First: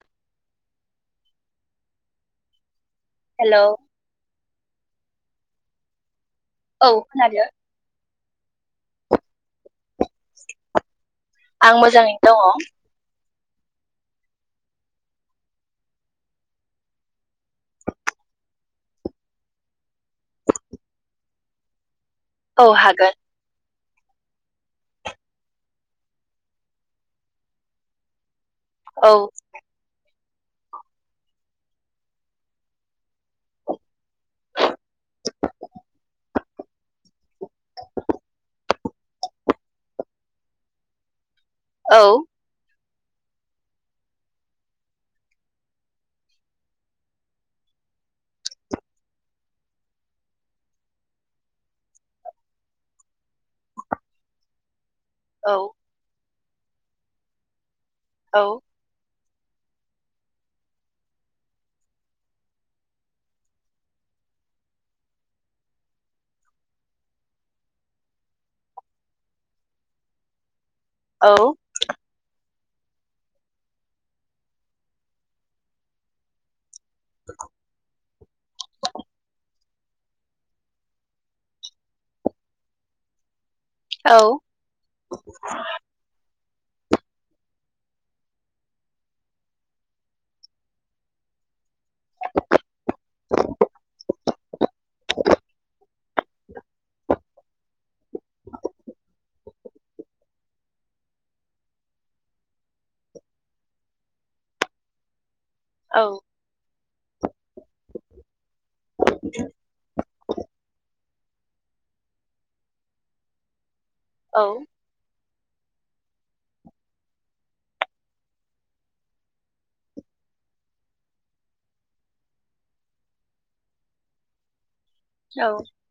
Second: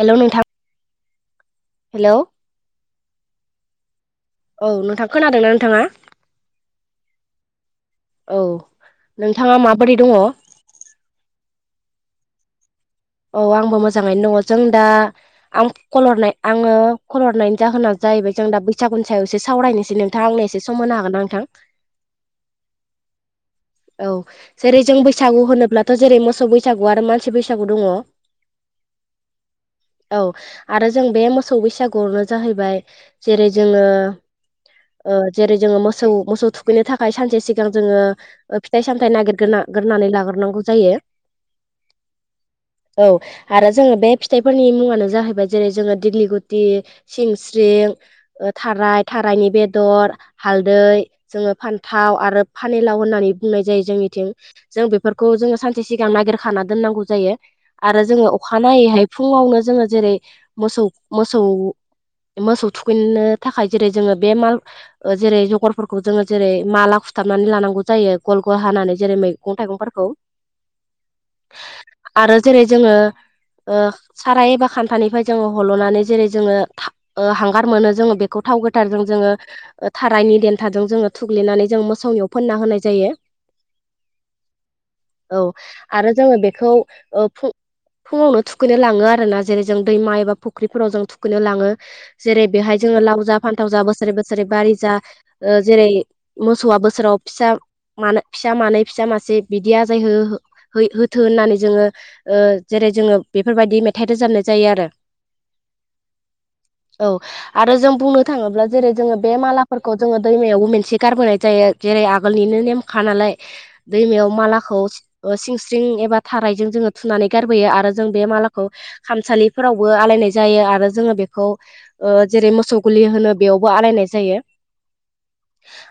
हेल' नोंथां hello hello औ नोंथां खोनादोंना नोंथाङा औ खोनादों औ नोंथाङा मा आं मोजाङैनो दङ औ आंबो मोजाङैनो दङ जों दा आं कल हरनाय आङो कल हरनायनि जाहोना जाय जाहैबाय जों दा बैसागु सायाव एसे सावरायनोसै नोंथां आंनो एसे सम होनो हागोन ना नोंथां औ हागोन औ जेरै जों बैसागु होनोब्लाथ' जेरै मोसौ बैसागु आरो मानसि बैसागु दङ औ औ आरो जों बे मोसौ बैसागुआवनो जाहैबाय जेरै जोङो ओ जेरै जोङो मोसौ मोसौ थुखैनो थाखाय सानसे सिगां जोङो फिथाइ सामथाइ नागिरगोना लाग्रोनानै लाग्रोनांगौ जायो औ औ आरो जोङो बे फिथाइफोरनि मुङानो जाहैबाय जेरै जोङो दिग्लि गुटि सिंस्रि थाराइ थाराइनि बेदर हालदै जों फान्थाव नेलाव होना बुंनाय जायो जोंनिथिं जों बेफोरखौ औ जोङो सानसे सिगां नागिरखाना दोननांगौ जायो आरो जोङो औ अखानायनायैहाय फुङावनो जोङो जेरै मोसौ मोसौ मोसौ थुखैनो थाखाय जेरै जोङो बे नों जेरै जगरफोरखौ जोङो जेरै माला सुथाबनानै लानांगौ जायो गल गल हानानै जेरै मैगं-थाइगंफोरखौ औ आरो जेरै जोङो ओ सारा एबा खान्थानिफ्राय जोङो हल'नानै जेरै जोङो ओ हांगार मोनो जोङो बेखौ थाव गोथारजों जोङो थारायनि देन्थाजों जोङो थुग्लिनानै जों मोसौनियाव फोनना होनाय जायो। औ आरो जोङो बेखौ ओ फुं फुङावनो थुखैनो लाङो आरो ना जेरै जों दैमा एबा फुख्रिफोराव जों थुखैनो लाङो जेरै बेहाय जों जों लाव जा फान्थाव जा बोसोरै बोसोरै बारि जा ओ जेरै मोसौआ बोसोराव फिसा मानो फिसा मानै फिसा मासे बिदि आजाय हो होथो होननानै जोङो जेरै जोङो बेफोरबायदि मेथाइ रोजाबनाय जायो आरो औ औ आरो जों बुंनो थाङोब्ला जेरै जोङो बे मालाफोरखौ जोङो दैमायावबो मोनसे गारबोनाय जायो जेरै आगोलनिनो नेमखा नालाय दैमायाव मालाखौ ओ सिंस्रिं एबा थारायजों जोङो थुनानै गारबोयो आरो जों बे मालाखौ खामसालिफोरावबो आलायनाय जायो आरो जोङो बेखौ ओ जेरै मोसौ गुलि होनो बेयावबो आलायनाय जायो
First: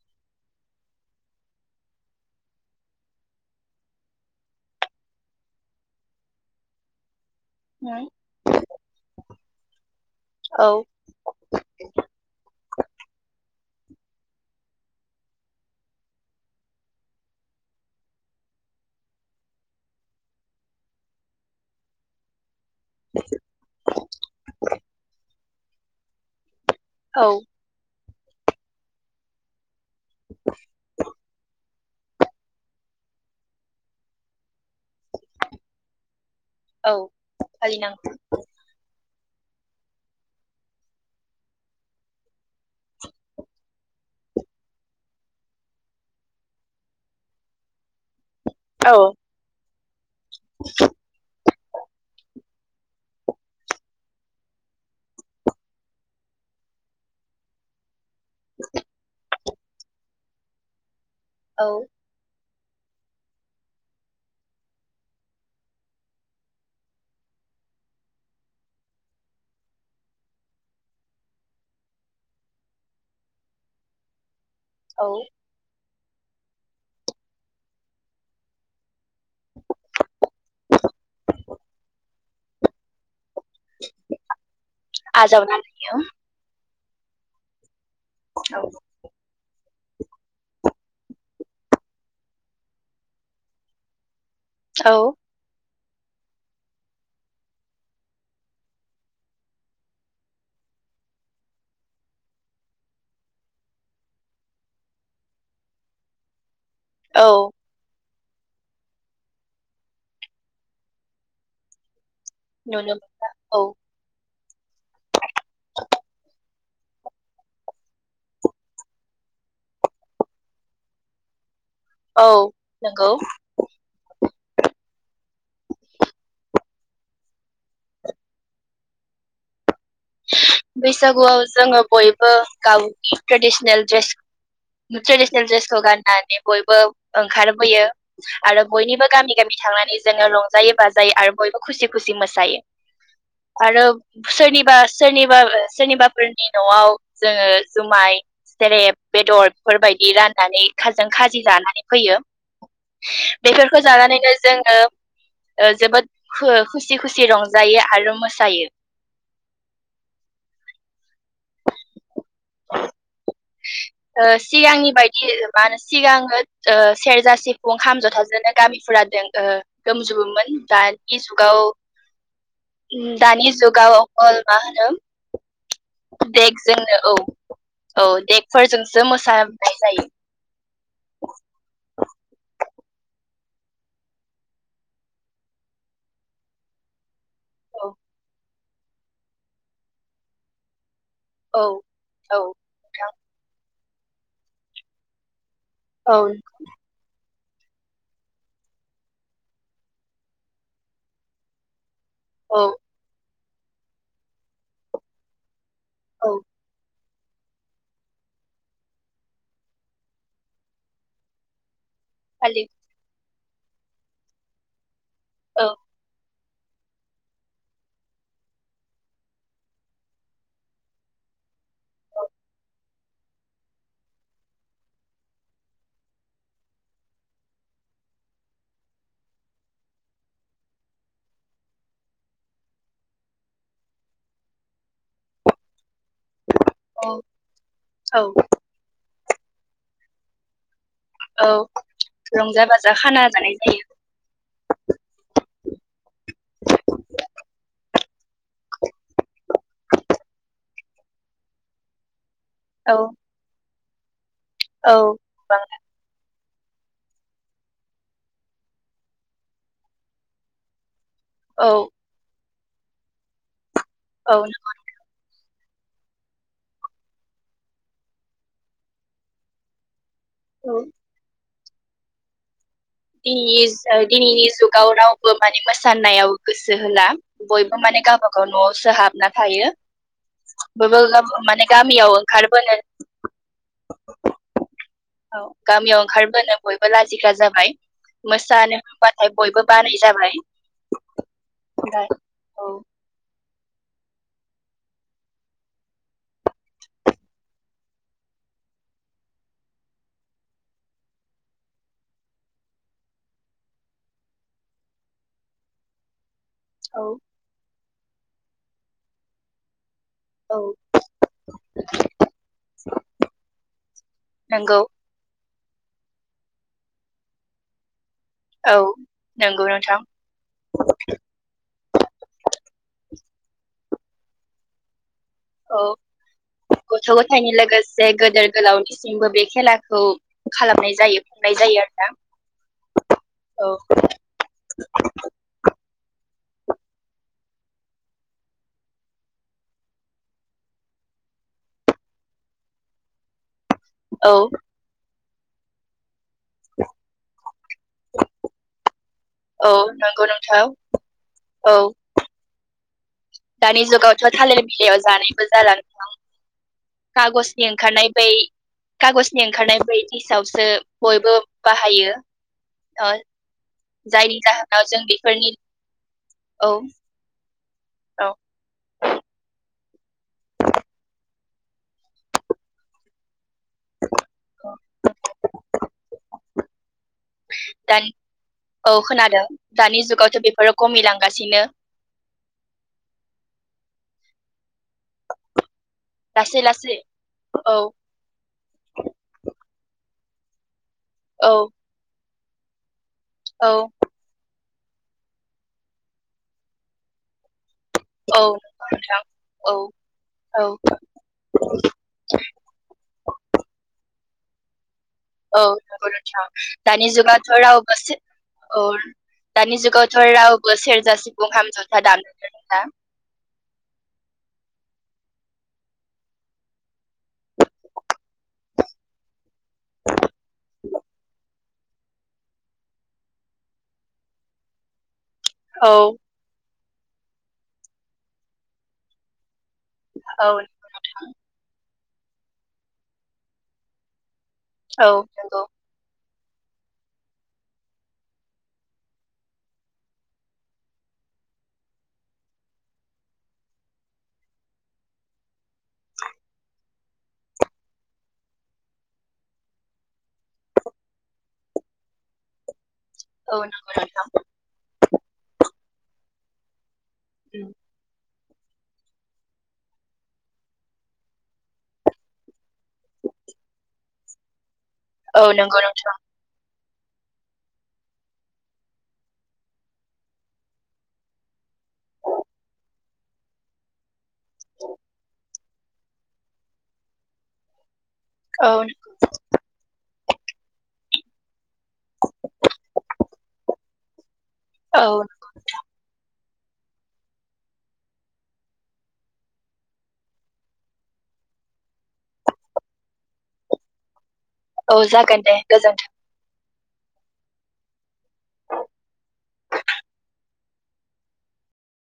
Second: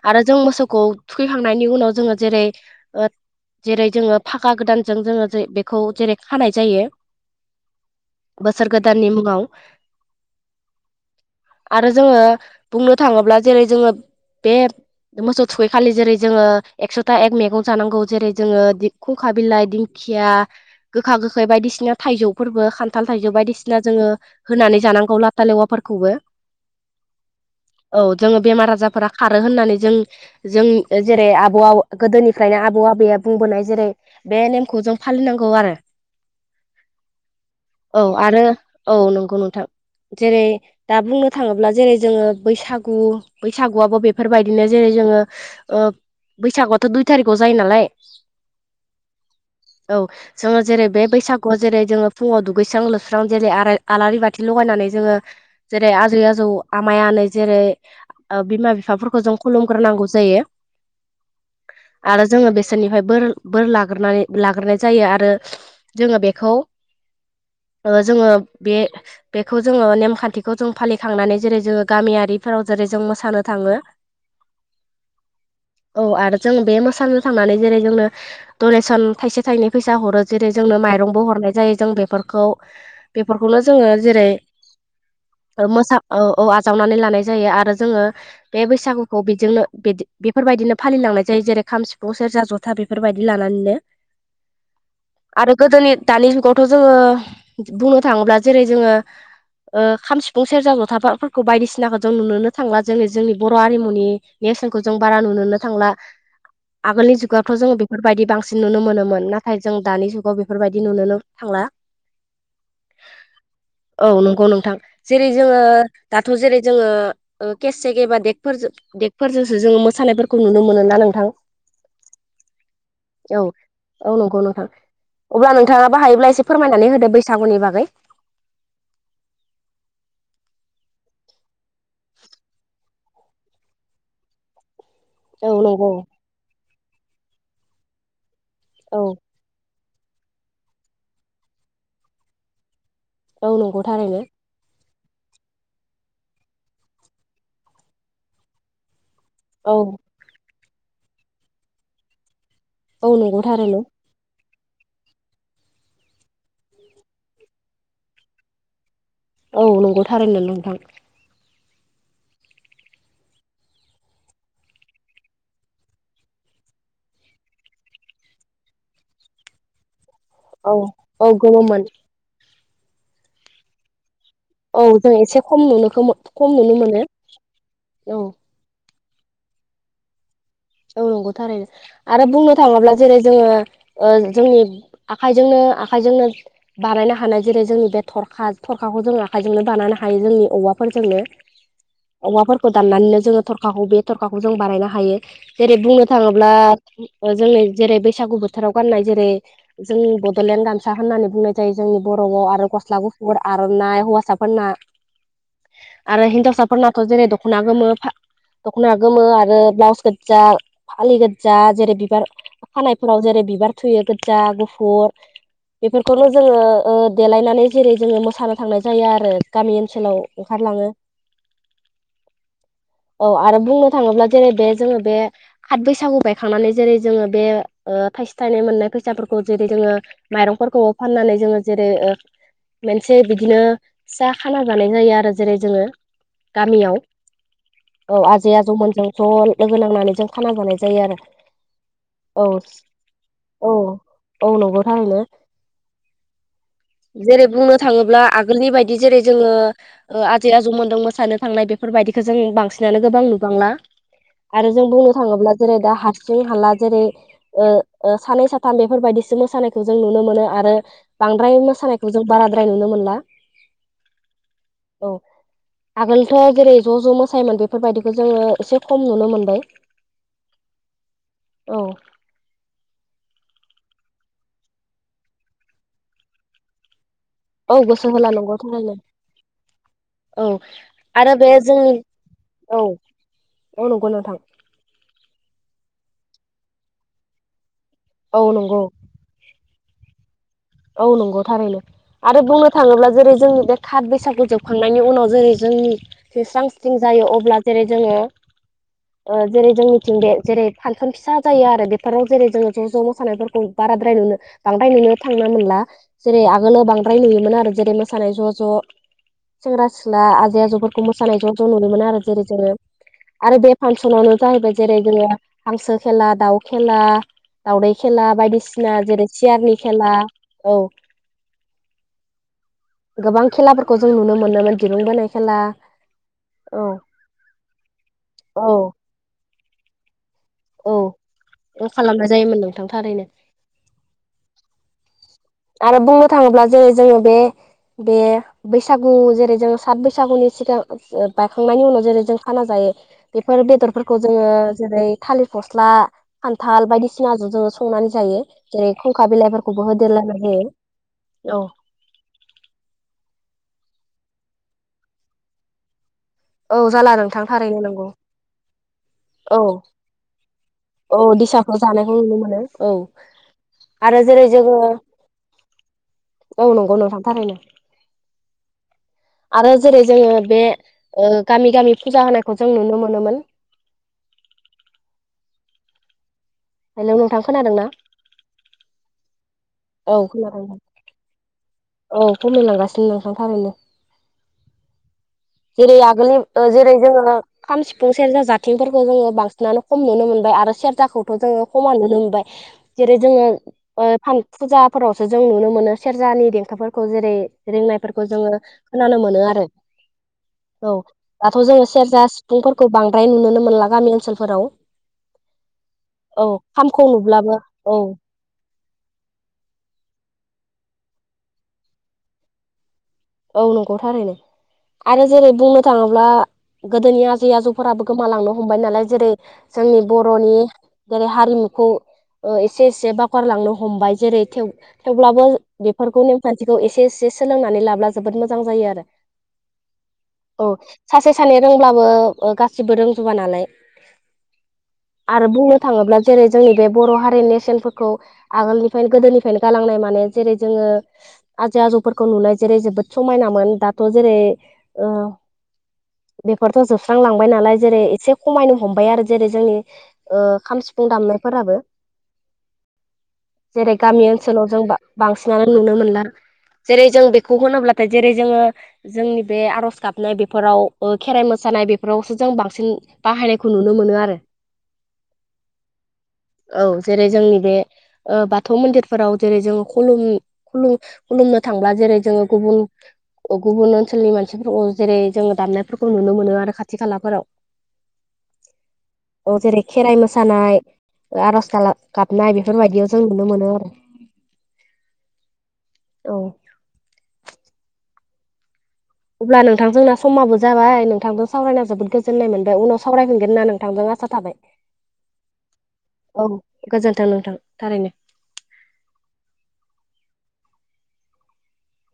आरो जों मोसौ थुखैखांनायनि उनाव जोङो जेरै जेरै जोङो खौ जेरै खानाय जायो उम, बोसोर गोदाननि मुङाव औ आरो जोङो बुंनो थाङोब्ला जेरै जोङो बे मोसौ थुखैखालि जेरै जोङो एकस'था एक मैगं जानांगौ, जेरै जोङो खुंखा बिलाइ, दिंखिया गोखा-गोखै बायदिसिना थाइजौफोरबो, खान्थाल, थाइजौ बायदिसिना जोङो होनानै जानांगौ ला लेवाफोरखौबो औ औ जोङो बेमार-आजारफोरा खारो होननानै जों जों जेरै आब'आ गोदोनिफ्रायनो आबौ आबैया बुंबोनाय जेरै बे नेमखौ जों फालिनांगौ आरो। औ औ फालिनांगौ आरो औ नंगौ नोंथां। जेरै दा बुंनो थाङोब्ला जेरै जोङो बैसागु बैसागुआबो बेफोरबायदिनो जेरै जोङो ओ बैसागुआथ' दुइ थारिखाव जायो नालाय। औ औ जोङो जेरै बे बैसागु आव जेरै जोङो फुङाव दुगैस्रां लोबस्रां जेरै आलारि बाथि लगायनानै जोङो जेरै आजै आजौ आमाय-आनै जेरै बिमा बिफाफोरखौ जों खुलुमग्रोनांगौ जायो, औ आरो जोङो बे सोरनिफ्रायाय बोर बोर लाग्रोन लाग्रोनाय जायो आरो जोङो बेखौ [inaudible] जोङो बे बेखौ जोङो नेमखान्थिखौ जों फालिखांनानै जेरै जोङो गामियारिफोराव जेरै जों मोसानो थाङो। औ औ आरो जों बे मोसानो थांनानै जेरै जोंनो डनेसन थाइसे, थाइनै फैसा हरो जेरै जोंनो माइरंबो हरनाय जायो जों बेफोरखौ बेफोरखौनो जोङो जेरै आजावनानै मोसा [inaudible] जावनानै लानाय जायो आरो जोङो औ बे बैसागुखौ बेजोंनो बिदि बेफोरबायदिनो फालिलांनाय जायो। जेरै खाम, सिफुं, सेरजा, जथा बेफोरबायदि लानानैनो औ आरो गोदोनि दानि जुगावथ' जोङो बुंनो थाङोब्ला जेरै जोङो ओ खाम, सिफुं, सेरजा, जथाफोरखौ बायदिसिनाखौ जों नुनोनो थांब्ला जोङो जोंनि बर' हामुनि ने रसोनखौ जों बारा नुनोनो थांला, आगोलनि औ जुगावथ' जों बेफोरदि बांसिन बांसिन नुनो मोनोमोन नाथाय जों दानि जुगाव बेफोरबायदि नुोनो थांला। नुनो मोना औ नंगौ औ नोंथां जेरै जोङो दाथ' जेरै जोङो केसे एबा देकफोर देकफोरजोंसो जोङो मोसानायफोरखौ नुनो मोनो ना नोंथां? औ नंगौ औ औ नंगौ नों अब्ला नोंथाङाबो हायोब्ला एसे फोरमायनानै होदो बैसागुनि बागै [inaudible] बैसागुआव जोङो बयबो गावनि ट्रेडिसनेल ड्रेस ट्रेडिसनेल औ ड्रेसखौ नंगौ गाननानै बयबो ओंखारबोयो। आरो औ बयनिबो गामि-गामि थांनानै जोङो रंजायो बाजायो आरो बयबो खुसि-खुसि मोसायो। औ नंगौ आरो थारैनो सोरनिबा सोरनिबा सोरनिबाफोरनि न'आव जोङो जुमाय सेरेब बेदर औ बेफोरबायदि राननानै खाजों खाजि जानानै फैयो। औ नंगौ थारैनो बेफोरखौ जानानैनो जोङो जोबोद खुसि-खुसि रंजायो आरो मोसायो। औ नंगौ थारैनो नोंथां। [inaudible] ओ सिगांनि बायदि मा होनो ओ सिगाङो सेरजा, सिफुं, खाम, जथाजोंनो गामिफोरा जों ओ गोम जुबोमोन औ दानि औ जुगाव गोमोमोन दानि जुगाव ओ मा औ होनो जों एसे खम नुनो खम नुनो मोनो देकजोंनो औ औ दे खैजनसो मोसनाय जायो? औ नंगौ थारैनो। आरो बुंनो थाङोब्ला जेरै जोङो जोंनि आखाइजोंनो आखाइजोंनो बानायनो हानाय जेरै जोंनि औ बे थरखा थरखाखौ जों आखायजोंनो बानायानो हायो जोंनि औवाफोर जोंनो औ औ औवाफोरखौ दाननानैनो जोङो थरखाखौ बे थरखाखौ जों बानायनो हायो। जेरै बुंनो औ थाङोब्ला ओ जों जेरै बैसागु बोथोराव गाननाय जेरै जोंनि बड'लेण्ड गामसा होननानै बुंनाय जायो जोंनि बर'आव औ आरो गस्ला गुसुर आर'नाइ हौवासाफोरना औ आरो हिनजावसाफोरना जेरै दख'ना गोमो दख'ना गोमो आरो ब्लाउस गो जा फालि गोजा जेरै बिबार फालि फानायफोराव जेरै बिबार थुयो गोजा गुफुर औ बेफोरफोरखौल' जोङो देलायनानै जेरै जोङो मोसानो थांनाय जायो आरो गामि ओनसोलाव ओंखारलाङो। [inaudible] [unintelligible] औ। औ आरो बुंनो थाङोब्ला जेरै बे जोङो बे हाथ बैसागु बायखांनानै जेरै जोङो बे थाइसे थाइनै मोननाय फैसाफोरखौ जेरै जों जोङो माइरंफोरखौ फाननानै जोङो जेरै मोनसे बिदिनो फिसा खाना जानाय जायो आरो जेरै जोङो गामियाव औ औ आजै आजौमोनजों ज' लोगो नांनानै जों खाना जानाय जा जायो आरो। औ औ रंजा बाजा खाना जानाय औ जायो औ नंगौथ बेलाय। जेरै बुंनो थाङोब्ला आगोलनि बायदि जेरै जोङो ओ आजै आजौ मोनदों मोसानो थांनाय बेफोरबायदिखौ जों औ बांसिनानो गोबां नुबांला आरो जों बुंनो औ थाङोब्ला जेरै दा हारसिं हाला जेरै सानै साथाम बेफोरबायदिसो मोसानायखौ जों नुनो मोनो आरो बांद्राय औ मोसानायखौ जों बाराद्राय नुनो मोनला। औ। औ आगोलथ' जेरै ज' ज' मोसायोमोन बेफोरबायदिखौ जोङो एसे खम नुनो मोनबाय। औ। औ। दिनैनि जुगाव रावबो माने मोसानायाव गोसो होला औ बयबो माने गोसो होला गावबागाव नंगौ थारैनो न'आवसोहाबना थायो। औ बबेबा आरो बे माने जोंनि गामियाव औ ओंखारबोनो औ नंगौ नोंथां। औ गामियाव ओंखारबोनो बयबो लाजिग्रा जाबाय औ नंगौ मोसानो बाथाय बयबो बानाय जाबाय। औ नंगौ थारैनो आरो औ बुंनो थाङोब्ला जेरै जोंनि थाब बैसागु जोबखांनायनि उनाव जेरै जों स्रां स्रिं जायो अब्ला जेरै जोङो ओ जेरै जों मिथिं बे जेरै फांसन फिसा जायो आरो बेफोराव जेरै जोङो ज' ज' मोसानायफोरखौ बाराद्राय नुनो बांद्राय नुनो नुनो मोनला जेरै आगोलाव औ बांद्राय नुयोमोन आरो जेरै मोसानाय ज' ज' सेंग्रा सिला औ आजै आजौफोरखौ मोसानाय ज' ज' नुनो मोनो आरो जेरै जोङो आरो बे फांसनावनो जाहैबाय नंगौ जेरै जोङो हांसो खेला दाउ खेला दाावदै खेला औ बायदिसिना जेरै नंगौ सियारनिे नोंथां खेला औ गोबां खेलाफोरखौ जों नुनो मोनोमोन दिरुंबोनाय औ गथ' गथायनि लोगोसे गदोर औ गोलावथिसिमबो बे खेलाखौ औ खालामनाय जायो खुंनाय जायो आरो खालामनाय जायोमोन नोंथां थारैनो ना औ [inaudible] [unintelligible] आरो बुंनो थाङोब्ला जेरै जोङो बे बे बैसागु जेरै जों सात बैसागुनि सिगां ओ बायखांनायनि उनाव जेरै जों खाना जायो यो बेफोर बेदरफोरखौ औ जोङो जेरै थालिर फस्ला खान्थाल बायदिसिनाजों जोंङो संनानै जायो जेरै खुंखा औ बिलाइफोरखौबो नंगौ होदेरलानो नोंथां होयो औ दानि जुगावथ' थालिर बिलाइआव जानायबो जााला आरोना औ जाला नोंथां खागजनि थारैनो नंगौ ओंखारनाय बै खागजनि औ ओंखारनाय बै दिसावसो औ बयबो दिसाखौ बाहायो जानायखौ नुनो मोनो औ ओ आरो जायनि जेरै जोङो जाहोनाव जों बेफोरनि औ नंगौ नोंथां थारैनो औ ओ जेरै जोङो बे ओ गामि-गामि फुजा होनायखौ जों नुनो मोनोमोन ओं हेलौ नोंथां खोनादोंना दानि औ खोनादों दानि औ जुगावथ' खोनादों बेफोरो खमिलांगासिनो। औ खमिलांगासिनो नोंथां थारैनो। जेरै आगोलनि लासै ओ जेरै लासै जोङो औ खाम, सिफुं, सेरजा, जाथिंफोरखौ जोङो बांसिनानो खम नुनो मोन बाय आरो सेरजाखौथ' औ जोङो खमानो नुनो मोनबाय जेरै जोङो औ ओ फान फुजाफोरावसो जों नुनो मोनो सेरजानि देंखोफोरखौ जेरै रिंनायफोरखौ औ जोङो नंगौ खोनानो नोंथां मोनो आरो औ औ दाथ' जोङो सेरजा, सिफुंफोरखौ बांद्राय नुुनोनो मोनला गामि ओनसोलफोराव औ औ खामखौ दानि जुगाथ' नुब्लाबो औ रावबोसि अ दानि जुगावथ' रावबो सेरजा, सिफुं, खाम, जथा दामनो रोंला। औ नंगौ थारैनो। आरो जेरै बुंनो थाङोब्ला गोदोनि आजै-आजौफोराबो गोमालांनो हमबाय नालाय जेरै जोंनि बर'नि जेरै हारिम खौ ओ एसे सेबाफोर लांनो हमबाय जेरै थेव थेवब्लाबो औ बेफोरखौ नेमखान्थि खौ एसे-एसे सोलोंनानै लाब्ला जोबोद मोजां जायो आरो औ सासे, सानै रोंब्लाबो गासिबो रोंजोबा नालाय औ आरो नंगौ बुंनो थाङोब्ला जेरै जोंनि बे बर' हारिनि नेरसोनफोरखौ आगोलनिफ्रायनो, गोदोनिफ्रायनो गालांनाय माने जेरै जोङो आजै-आजौफोरखौ नुनाय जेरै जोबोद समायनामोन दाथ' जेरै ओ बेफोरथ' जोबस्रांलांबाय नालाय जेरै एसे खमायनो हमबाय आरो जेरै जोंनि ओ खाम, सि फुं दामनायफोराबो औ जेरै नंगौ नोंथां गामि ओनसोलाव जों बा बांसिनानो नुनो मोनला जेरै जों बेखौ होनोब्ला जेरै जोङो जोंनि बे आर'ज गाबनाय बेफोराव, ओ खेराइ मोसानाय बेफोरावसो जों बांसिन बाहायनायखौ नुनो मोनो आरो औ नंगौ नोंथां। औ जेरै जोंनि बे ओ बाथौ मन्दिरफोराव जेरै जों खुलुम खुलु खुलुमनो थांब्ला जेरै जोङो गुबुन, गुबुन ओनसोलनि मानसिफोरखौ जेरै जोङो दामनाय फोरखौ नुनो मोनो आरो खाथि-खालाफोराव। औ अ जेरै खेराइ मोसानाय आरज गाला गाबनाय बेफोरबायदियाव जों नुनो मोनो आरो औ नंगौ नोंथां। औ अब्ला नोंथां जोंना समाबो जाबाय नोंथांजों सावरायना जोबोद गोजोननाय मोनबाय उनाव सावरायफिनगोन ना नोंथांजों आसा थाबाय। औ जागोन दे गोजोनथों। गोजोनथों नोंथां थारैनो।